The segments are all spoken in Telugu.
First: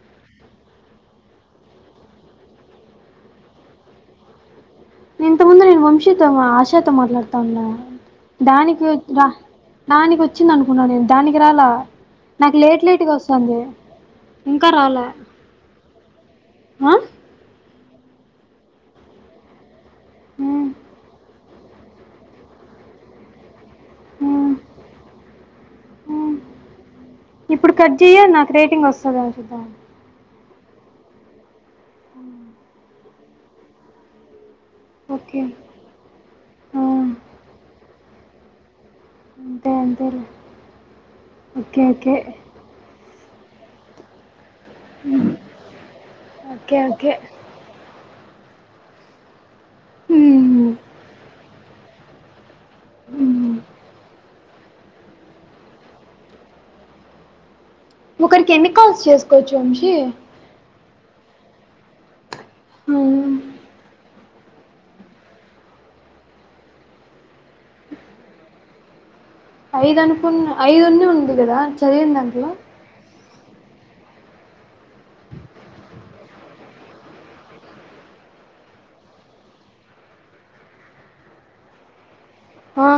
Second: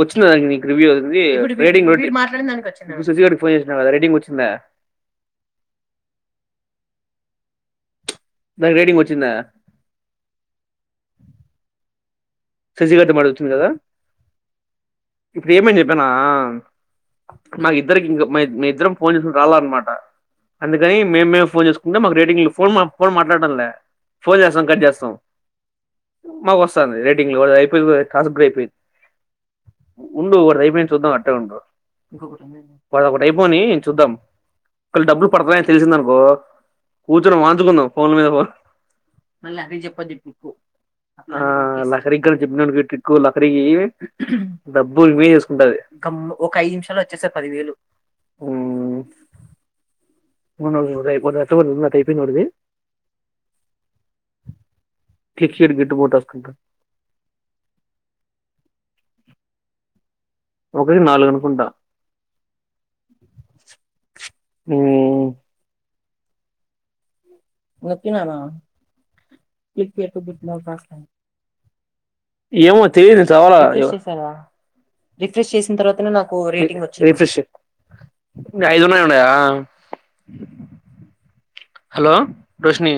వచ్చిందా దా రివ్యూ అందిుకి ఫోన్ చేసిన కదా రేడింగ్ వచ్చిందా. ఇంత ముందు నేను వంశీతో ఆశాతో మాట్లాడుతా ఉన్నా. దానికి రేటింగ్ వచ్చిందా దానికి వచ్చింది అనుకున్నా నేను దానికి రాలా నాకు లేట్ లేట్గా శశిగడ్టు మడుగుతుంది వస్తుంది కదా ఇంకా రాలే ఇప్పుడు ఏమైంద్ చెప్పానా ఆ? మాకు ఇద్దరికి ఇంకా మీ ఇద్దరం ఫోన్ చేసుకొని రాల అన్నమాట ఉమ్, అందుకని మేమేం ఫోన్ చేసుకుంటే మాకు రేటింగ్ లో ఫోన్ ఫోన్ మాట్లాడామ్లే ఫోన్ ఉమ్, చేస్తాం కట్ చేస్తాం ఉమ్. మాకు వస్తంది రెడ్ ఇప్పుడు కట్ చెయ్య నాకు రేటింగ్ వస్తాదా చూద్దాం ఇప్పుడు ఒక అయిపోయి చూద్దాం అంటా ఉండా ఇంకోకటి అయిపోని చూద్దాం ఒకలా డబ్బులు ఓకే పడుతాయని తెలిసిందనుకో ఆ, కూర్చొని వాంచుకుందాం ఫోన్ల మీద ఫో న్ అంతే అంతేలే ఆ ఓకే లే ఓకే సరింక చెప్పినానుటి కు లాకరికి డబ్బులు [unintelligible] చేసుకుంటాది ఒక ఐదు ఓకే నిమిషాల్లో ఓకే వచ్చేసాయి పదివేలు హ్మ్ ఉమ్, మన ఉదయిపోద [unintelligible] నాక్ అయిపేంది ఓటిది ఉహ్ కిట్ షీట్ గిట్టుబాట్ ఓస్తుందా ఒకరికి ఎన్ని కాల్స్ చేసుకోవచ్చు వంశీ ఒకటి నాలుగనుకుంటా అవునా హ్మ్ నొక్కిననా ఐదు అనుకున్న ఐదున్ని ఉంది కదా చదివిన్ దాంట్లో చాలా రిఫ్రెష్ చేయి ఐదు అని ఉన్నాయా హలో రోషిని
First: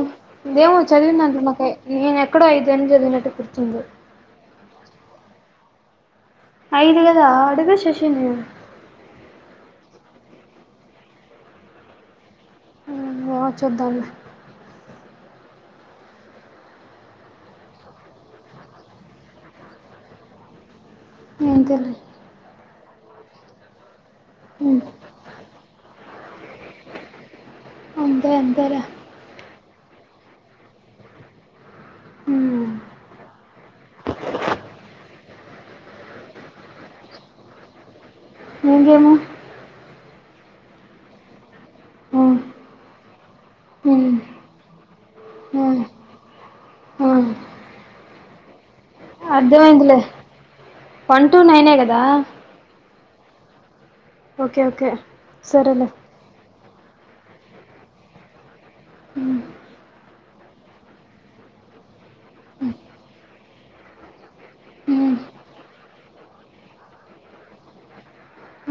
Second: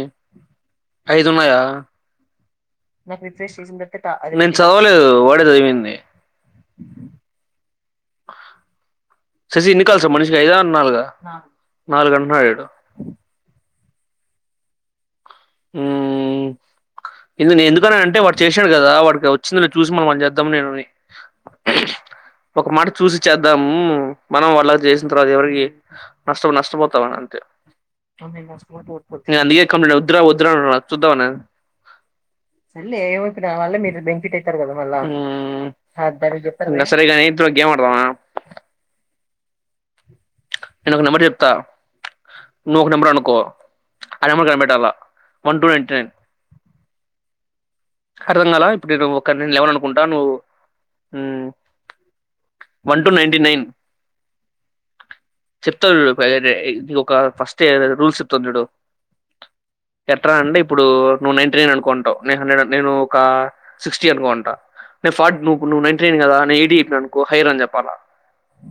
దేమో చదివిందట్ల ఐదున్నాయా నాక్ ఐ నే క్కడో ఐ దని చదివినట్టు గుర్తుంది నేను చదవలేదు వాడే చదివింది ఐదుగాదా అడుగు శే శిని ఎన్ని కాల్స్ మనిషికి ఐదా అర్ నాలుగా నాలుగంటున్నాడు ఇడు వ చూద్దాం లే హ్మ్ ఎందు ఎందుకని అంటే వాడు చేసిండు కదా వాడికి వచ్చింది చూసి మనం చేద్దాం నేనుండి [unintelligible] చూసి చేద్దాము మనం ఉమ్ వాళ్ళకి చేసిన తర్వాత ఎవరికి నష్టం నష్టపోతావ అంత అంతే అంతేలే నేను అందుకే వద్దురా వద్దురా అన్నాడు అది చూద్దామన్న ఉమ్ సరే ఏమవుతునా మళ్ళ మీరు బెనిఫిట్ అయితారు కదా మళ్ళా ఊ సరేగాని కూడా గేమ్ ఆడదామా ఏం గేమ్ నేను ఒక నంబర్ చెప్తా ఉమ్ నువ్ ఒక నంబర్ అనుకో ఉమ్ ఆ నెంబర్ కనిపెట్టు అలా one two um ninety nine ఉమ్ అర్థం కాలా ఇప్పుడు ఒకరి నేను లెవెన్ అర్థమైందిలే అనుకుంటా నువ్వు వన్ టు నైనే కదా one two ninety nine okay okay చెప్తా సరేలే చూడు [unintelligible] ఒక ఫస్ట్ రూల్స్ చెప్తా చూడు ఎట్రా అంటే ఇప్పుడు నువ్వు నైన్టీ న అనుకుంటావు నైన్ హండ్రెడ్ నేను ఒక సిక్స్టీ అనుకోంట నేను ఉమ్ ఫార్టీ నుప్పుడు ను నైన్టీ నైన్ కదా నేను ఎయి చెప్పనుకో హైయర్ అని చెప్పాల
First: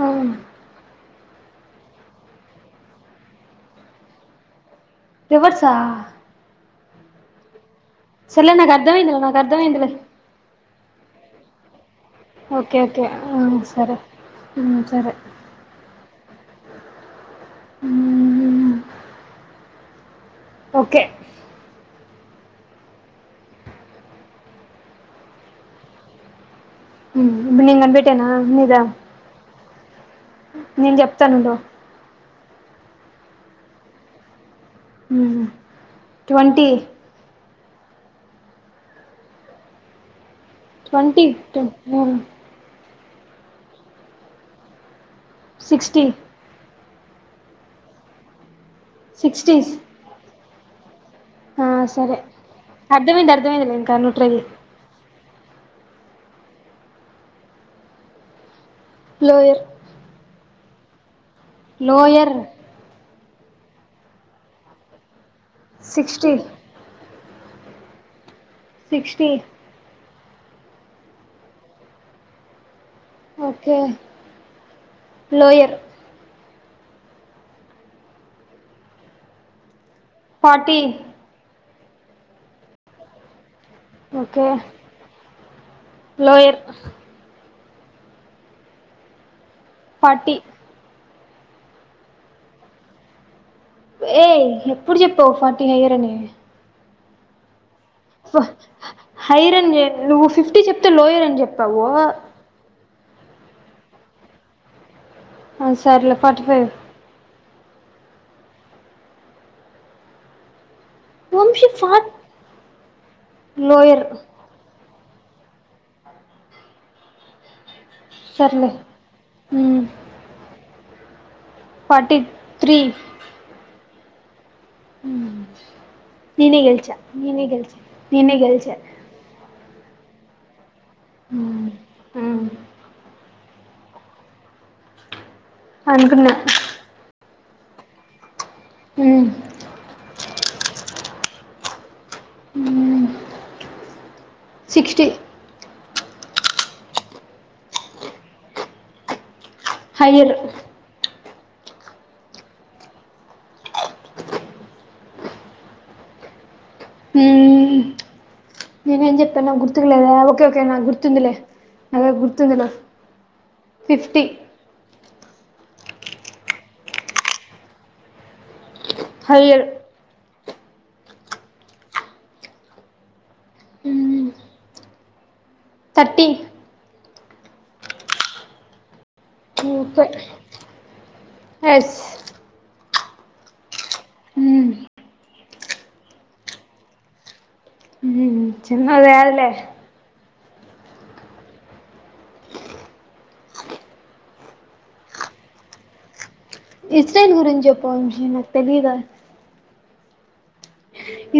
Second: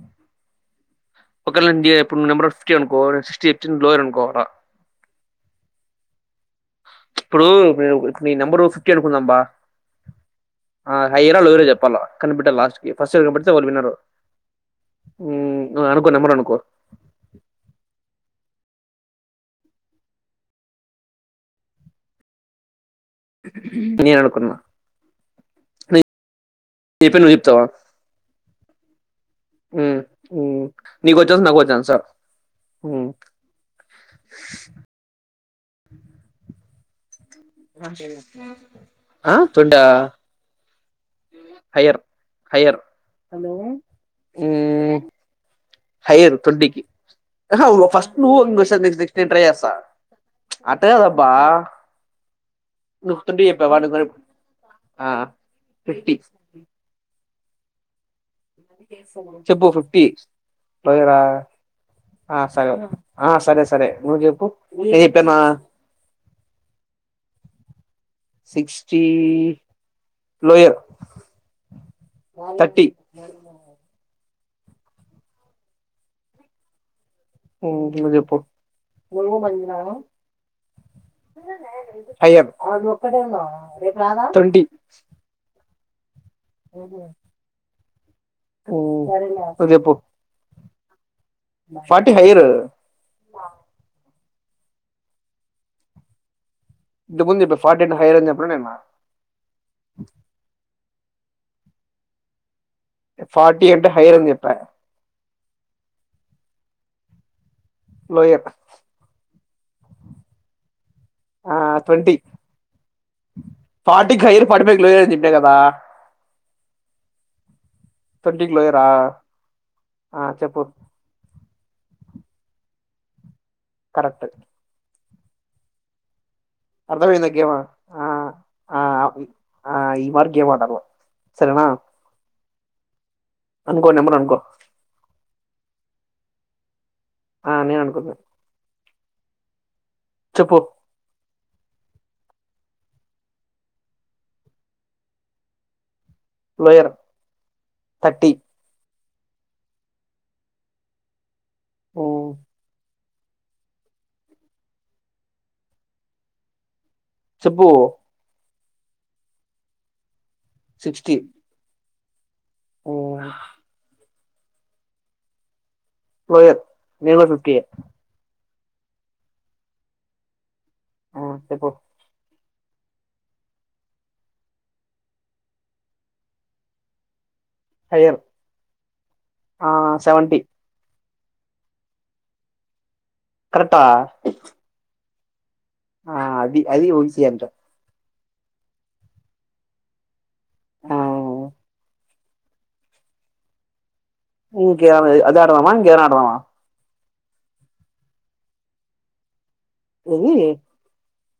ఆ ఒక నెబర్ ఫిఫ్టీ అనుకో న సిక్స్టీ చెప్పి లోయర్ అనుకోవాల రివర్స్ ఆ ఇప్పుడు నీ నెంబరు ఉఫ్ అర్థమైందా నాకు అర్థమైందిలే హైదరా లోయెరా చెప్పాల కనిపెట్ట ఓకే లాస్ట్ కి ఓకే ఫస్ట్ ఇయర్ ఆ కనిపడితే వాళ్ళు విన్నరు సరే ఉమ్ సరే అనుకో నెంబర్ అనుకోరు ఉ ఓకే నేను అనుకున్నా చెప్పి నువ్వు ఇప్పుడు నేను కనిపెట్టేనా నీదా ఊ నేను నీకో చాన్స్ చెప్తానుండు నాకో ఛాన్స్ హ ట్వంటీ ఆ తొండా ట్వంటట్ హలో సిక్స్టీ హయ్యర్ ట్వంటీ ఆ ఫస్ట్ నువ్ నెక్స్ట్ నెక్స్ట్ నేను ట్రై చేస్తా అట్ట కదా ఆ సరే అర్ధమైంది ట్వంటీ చెప్పావా అర్ధమైందింకా నువ్వు నువు ట్రై చెయ్ ఫిఫ్టీ లోయర్ చెప్పు ఫిఫ్టీ లోయరా నోయరు ఆ సరే సరే నువ్ చెప్పు చెప్పానా sixteen sixty lower thirty okay lower నువ్వు చెప్పు పార్టీ అయ్య అది ఒక్కడే రా ఓకే ట్వంటీ లోయర్ సరే నువ్వు చెప్పు ఫార్టీ ఫార్టీ హైరు ఏయ్ ఎప్పుడు చెప్పావు ఫార్టీన్ అయ్యరని ఇది ముందు ఫార్టీ అంటే హైయర్ అని చెప్పిన నేను హైరన్ నువ్వు ఫిఫ్టీ చె లోయర్ చెప్పవో ఫార్టీీ అంట హైర్ అంది చెప్ప సర్లే ఫార్టీ ఫైవ్ లోయర్ ఆ వంశీ ఫార్ట్ ట్వంట లోయర్ ఫటీ హైర్ పడిపో క లో అంతేకదా ట్వంటీ కి సర్లే లోయర్ ఆహ్ మ్మ్. ఆ చెప్పు ఫోర్తి త్రి కరెక్ట్ హ నిన్నేయ్ గెల్చా గెల్చా అర్థమైందా నిన్నేయ్ గేమ్ గెల్చా ఆ నిన్నేయ్ గెల్చా ఆ ఆ ఈ మరిగేవాల్వ ఆ అనుకో నెంబర్ అనుకో అనుకున్నా ఆ నేను అనుకున్న అమ్ చెప్పు సిక్స్టీ లోయర్ థర్టీ హయ్యర్ ఆ చెబ్బు మ్మ్. నేనేం చెప్తా గుర్తుకులేదు ఆగు ఓకే ఓకే నా సిక్స్టీ గుర్తుందలే అదే గుర్ తుందిలే ఫిఫ్టీ పోయత్ నీను కూడా ఫిఫ్టీ ఏ ఫైరు ఆ చెప్పు థర్టీ హయర్ ఆ ముప్పై సెవెంటీ ఎస్ కరతా ఆ అది అది ఉగిసియ అంట ఏదలే ఆ క అదేడుదమా ఇంకేమన్నా ఆడదామా ఇస్టైల్ గురించి చెప్పు వంశీ నాకు తెలిదా ఏవి ఏ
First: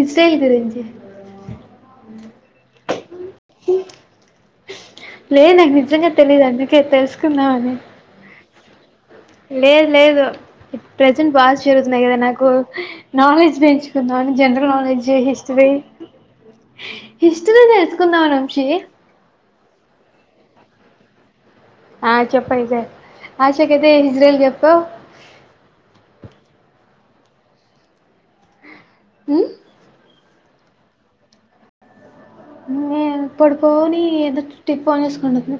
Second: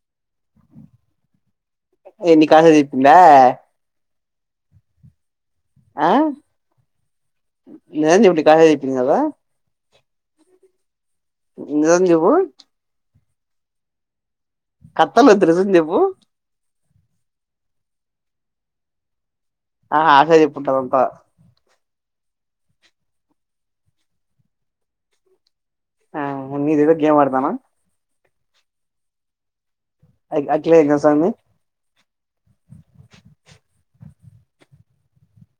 ఇది సేల్ గురించి ఎన్ని కాసదితుంద లేదు నాకు నిజంగా ఆ తెలీదు అందుకే తెలుసుకుందామని తాదా చెప్పింది కదా లేదు లేదు ప్రజెంట్ పస్ట్ చదువుతున్న నిజం కదా చెప్పు నాకు నాలెడ్జి పెంచుకుందామని జనరల్ నాలెడ్జ్ కథలు వద్దు నిజం హిస్టరీ చెప్పు హిస్టరీ నేర్చుకుందామని వంశీ ఆ ఆశది పంటప ఆ చెప్పు ఇతే ఆశాకతే హజ్రేల్ చెప్ప ఆ ఉన్ని ఇద గేమ్ ఆడతానా ఊ అ అగలేసంగ్ పడుకోని ఏదో టిప్పుని చేసుకుంట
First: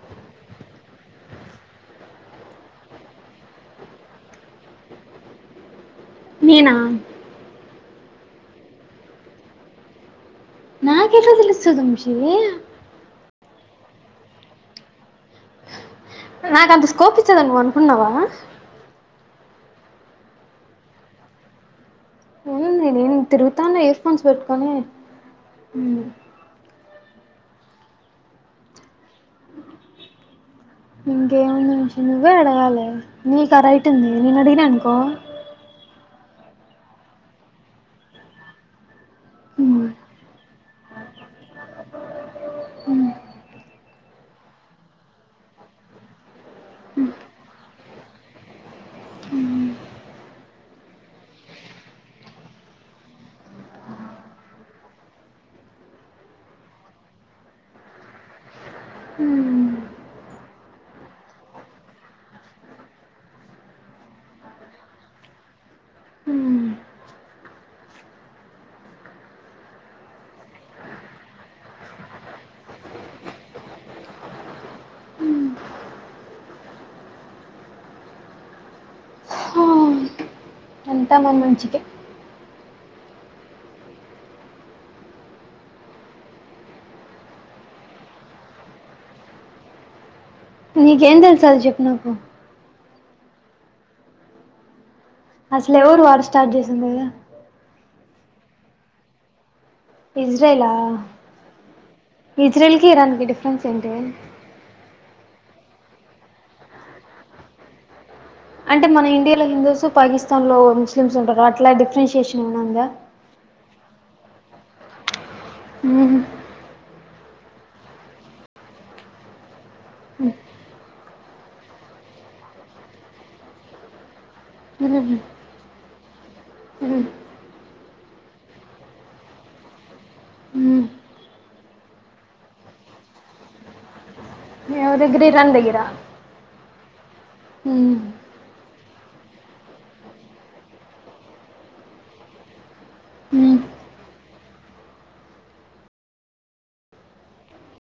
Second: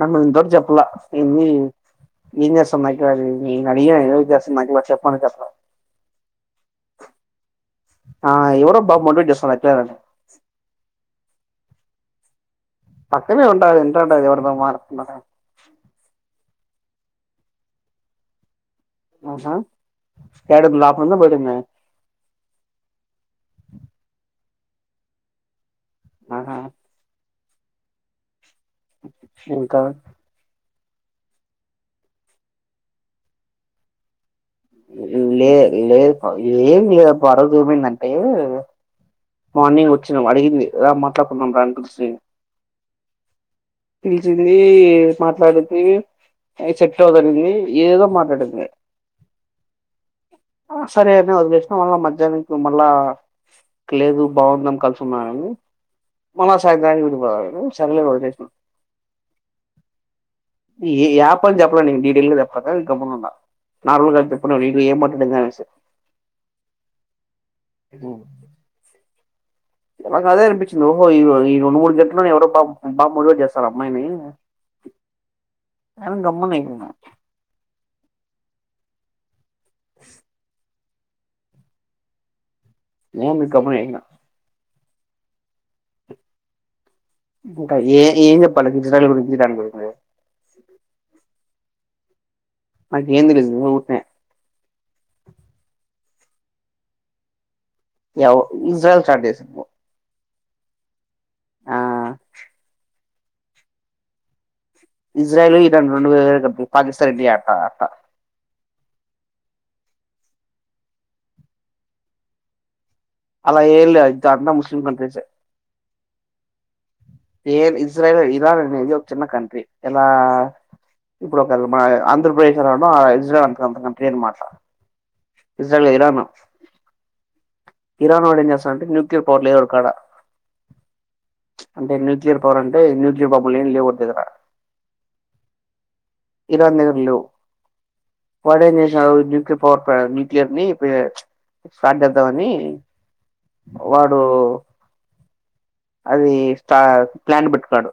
నన్న మ ఇంతటి చెప్పల ఇన్ని ఏం చేస్తాం నాకు నేను అడిగా ఏదో చేస్తాను నాకులా చెప్పను కప్పలా నీనా ఆ ఎవరో బమంటట్ చేస్త నాకెట్ల తెలుస్తది వంశీ అక్కనే ఉంట కదా ఇంటంట ఎవరితో మాట్లాడతానావ్ నాక అంత స్కోప్ ఇస్తదని నువ్వు అనుకున్నావా హ ఏడుపులు అపిండ్ల పోయింటేనే హుమ్ నేను తిరుగుతాన ఇయర్ ఫోన్స్ పెట్టుకొని ఆహా ఇంకా ఇంకేం లేదు నువ్వే అడగాలి నీకా రైట్ వుంది నేన్ ఆడిగినా అనుకో ఏమిగ పొర జూమిందంటే హ్మ్, మార్నింగ్ వచ్చినాం అడిగింది రా మాట్లాడుకుందాం రా అనేసి హ్మ్, ది మాట్లాడుద్ది అది సెట్ అవదండి ఎదేదో మాటడుది సరే అని వదిలేసిన మళ్ళ మధ్యానంకి మళ్ళా లేదు బాగుందం కలిసుందాం అని చెప్పింది మళ్ళా సాయంత్రానికి విడిపోదం అనింది సరలే వదిలేసిన హ్మ్, ఈ యాప్ అని చెప్పలే న డీటెయిల్ గా చెప్పక గమునున్న నార్మల్గా ఉన్నప్పుడు ఏమ్ మాట్లాడింది అనేసి హ్మ్. నాక్ అదే అనిపించిది ఓహో ఈ ఈ రెండు మూడు గంటలో ఎవరో మోటివేట్ చేస్తారు అమ్మాయిని అని గమ్మునయిపోయిన హా, అంతా మన మంచికే లే అని గమ్మునయిన ఇంకా ఏ ఏం చెప్పాల ఇజ్రాయిల్ గురించి ఇరాన్ గురించి నీకేం తెలుసది చెప్పు నాకు నాకేం తెలీదు ఉరుకనే అసలు ఎవరు వార్ స్టార్ట్ చేసిండేది ఎవ్ ఇజ్రాయెల్ స్టార్ట్ చేసింది ఇజ్రైలా ఆ ఇజ్రైల్కి ఇరన్ డిఫరెన్స్ ఏంటి ఇజ్రాయెల్ ఇరాన్ రోండు వేరే వేరే కంట్రీ పాకిస్తాన్ ఇండియా ఎట్ట అట్ట అంటే మన ఇండియాలో హిందూస్ పాకిస్తాన్ లో ముస్లిమ్స్ ఉంటారు కా అట్లా డిఫరెన్షిఏషన్ ఏమైనా ఉందా అలా ఏమ్ లేదూ అంతా ముస్లిం కంట్రీసే ఉ ఇజ్రాయల్ ఇరాన్ అనేది ఒక చిన్న కంట్రీ ఎలా హ్మ్, ఇప్పుడు మన ఒక ఆంధ్రప్రదేశ్ ఎలానో ఇజ్రాయిల్ అ కంట్రీ అనమాట hmm, Israel Iran hmm, Iran వాడు ఏం చేస్తారంటే న్యూక్లియర్ పవర్ లేదు వాడి కాడ హ్మ్. అంటే న్యూక్లియర్ పవర్ అంటే న్యూక్లి బల్బులు ఏమ్ లేవు వాల దగ్గర ఎవరి దగ్గర ఇరాన్ దగ్గరా ఇరాన్ దగ్గరా లేవ్ హుమ్ వాడేం చేసాడు న్యూక్లియర్ పవర్ ప్లాన్ న్యూక్లియర్ ని స్టార్ట్ చేద్దామని హ్మ్. వాడు అదీ ప్లాన్ పెట్టినాడు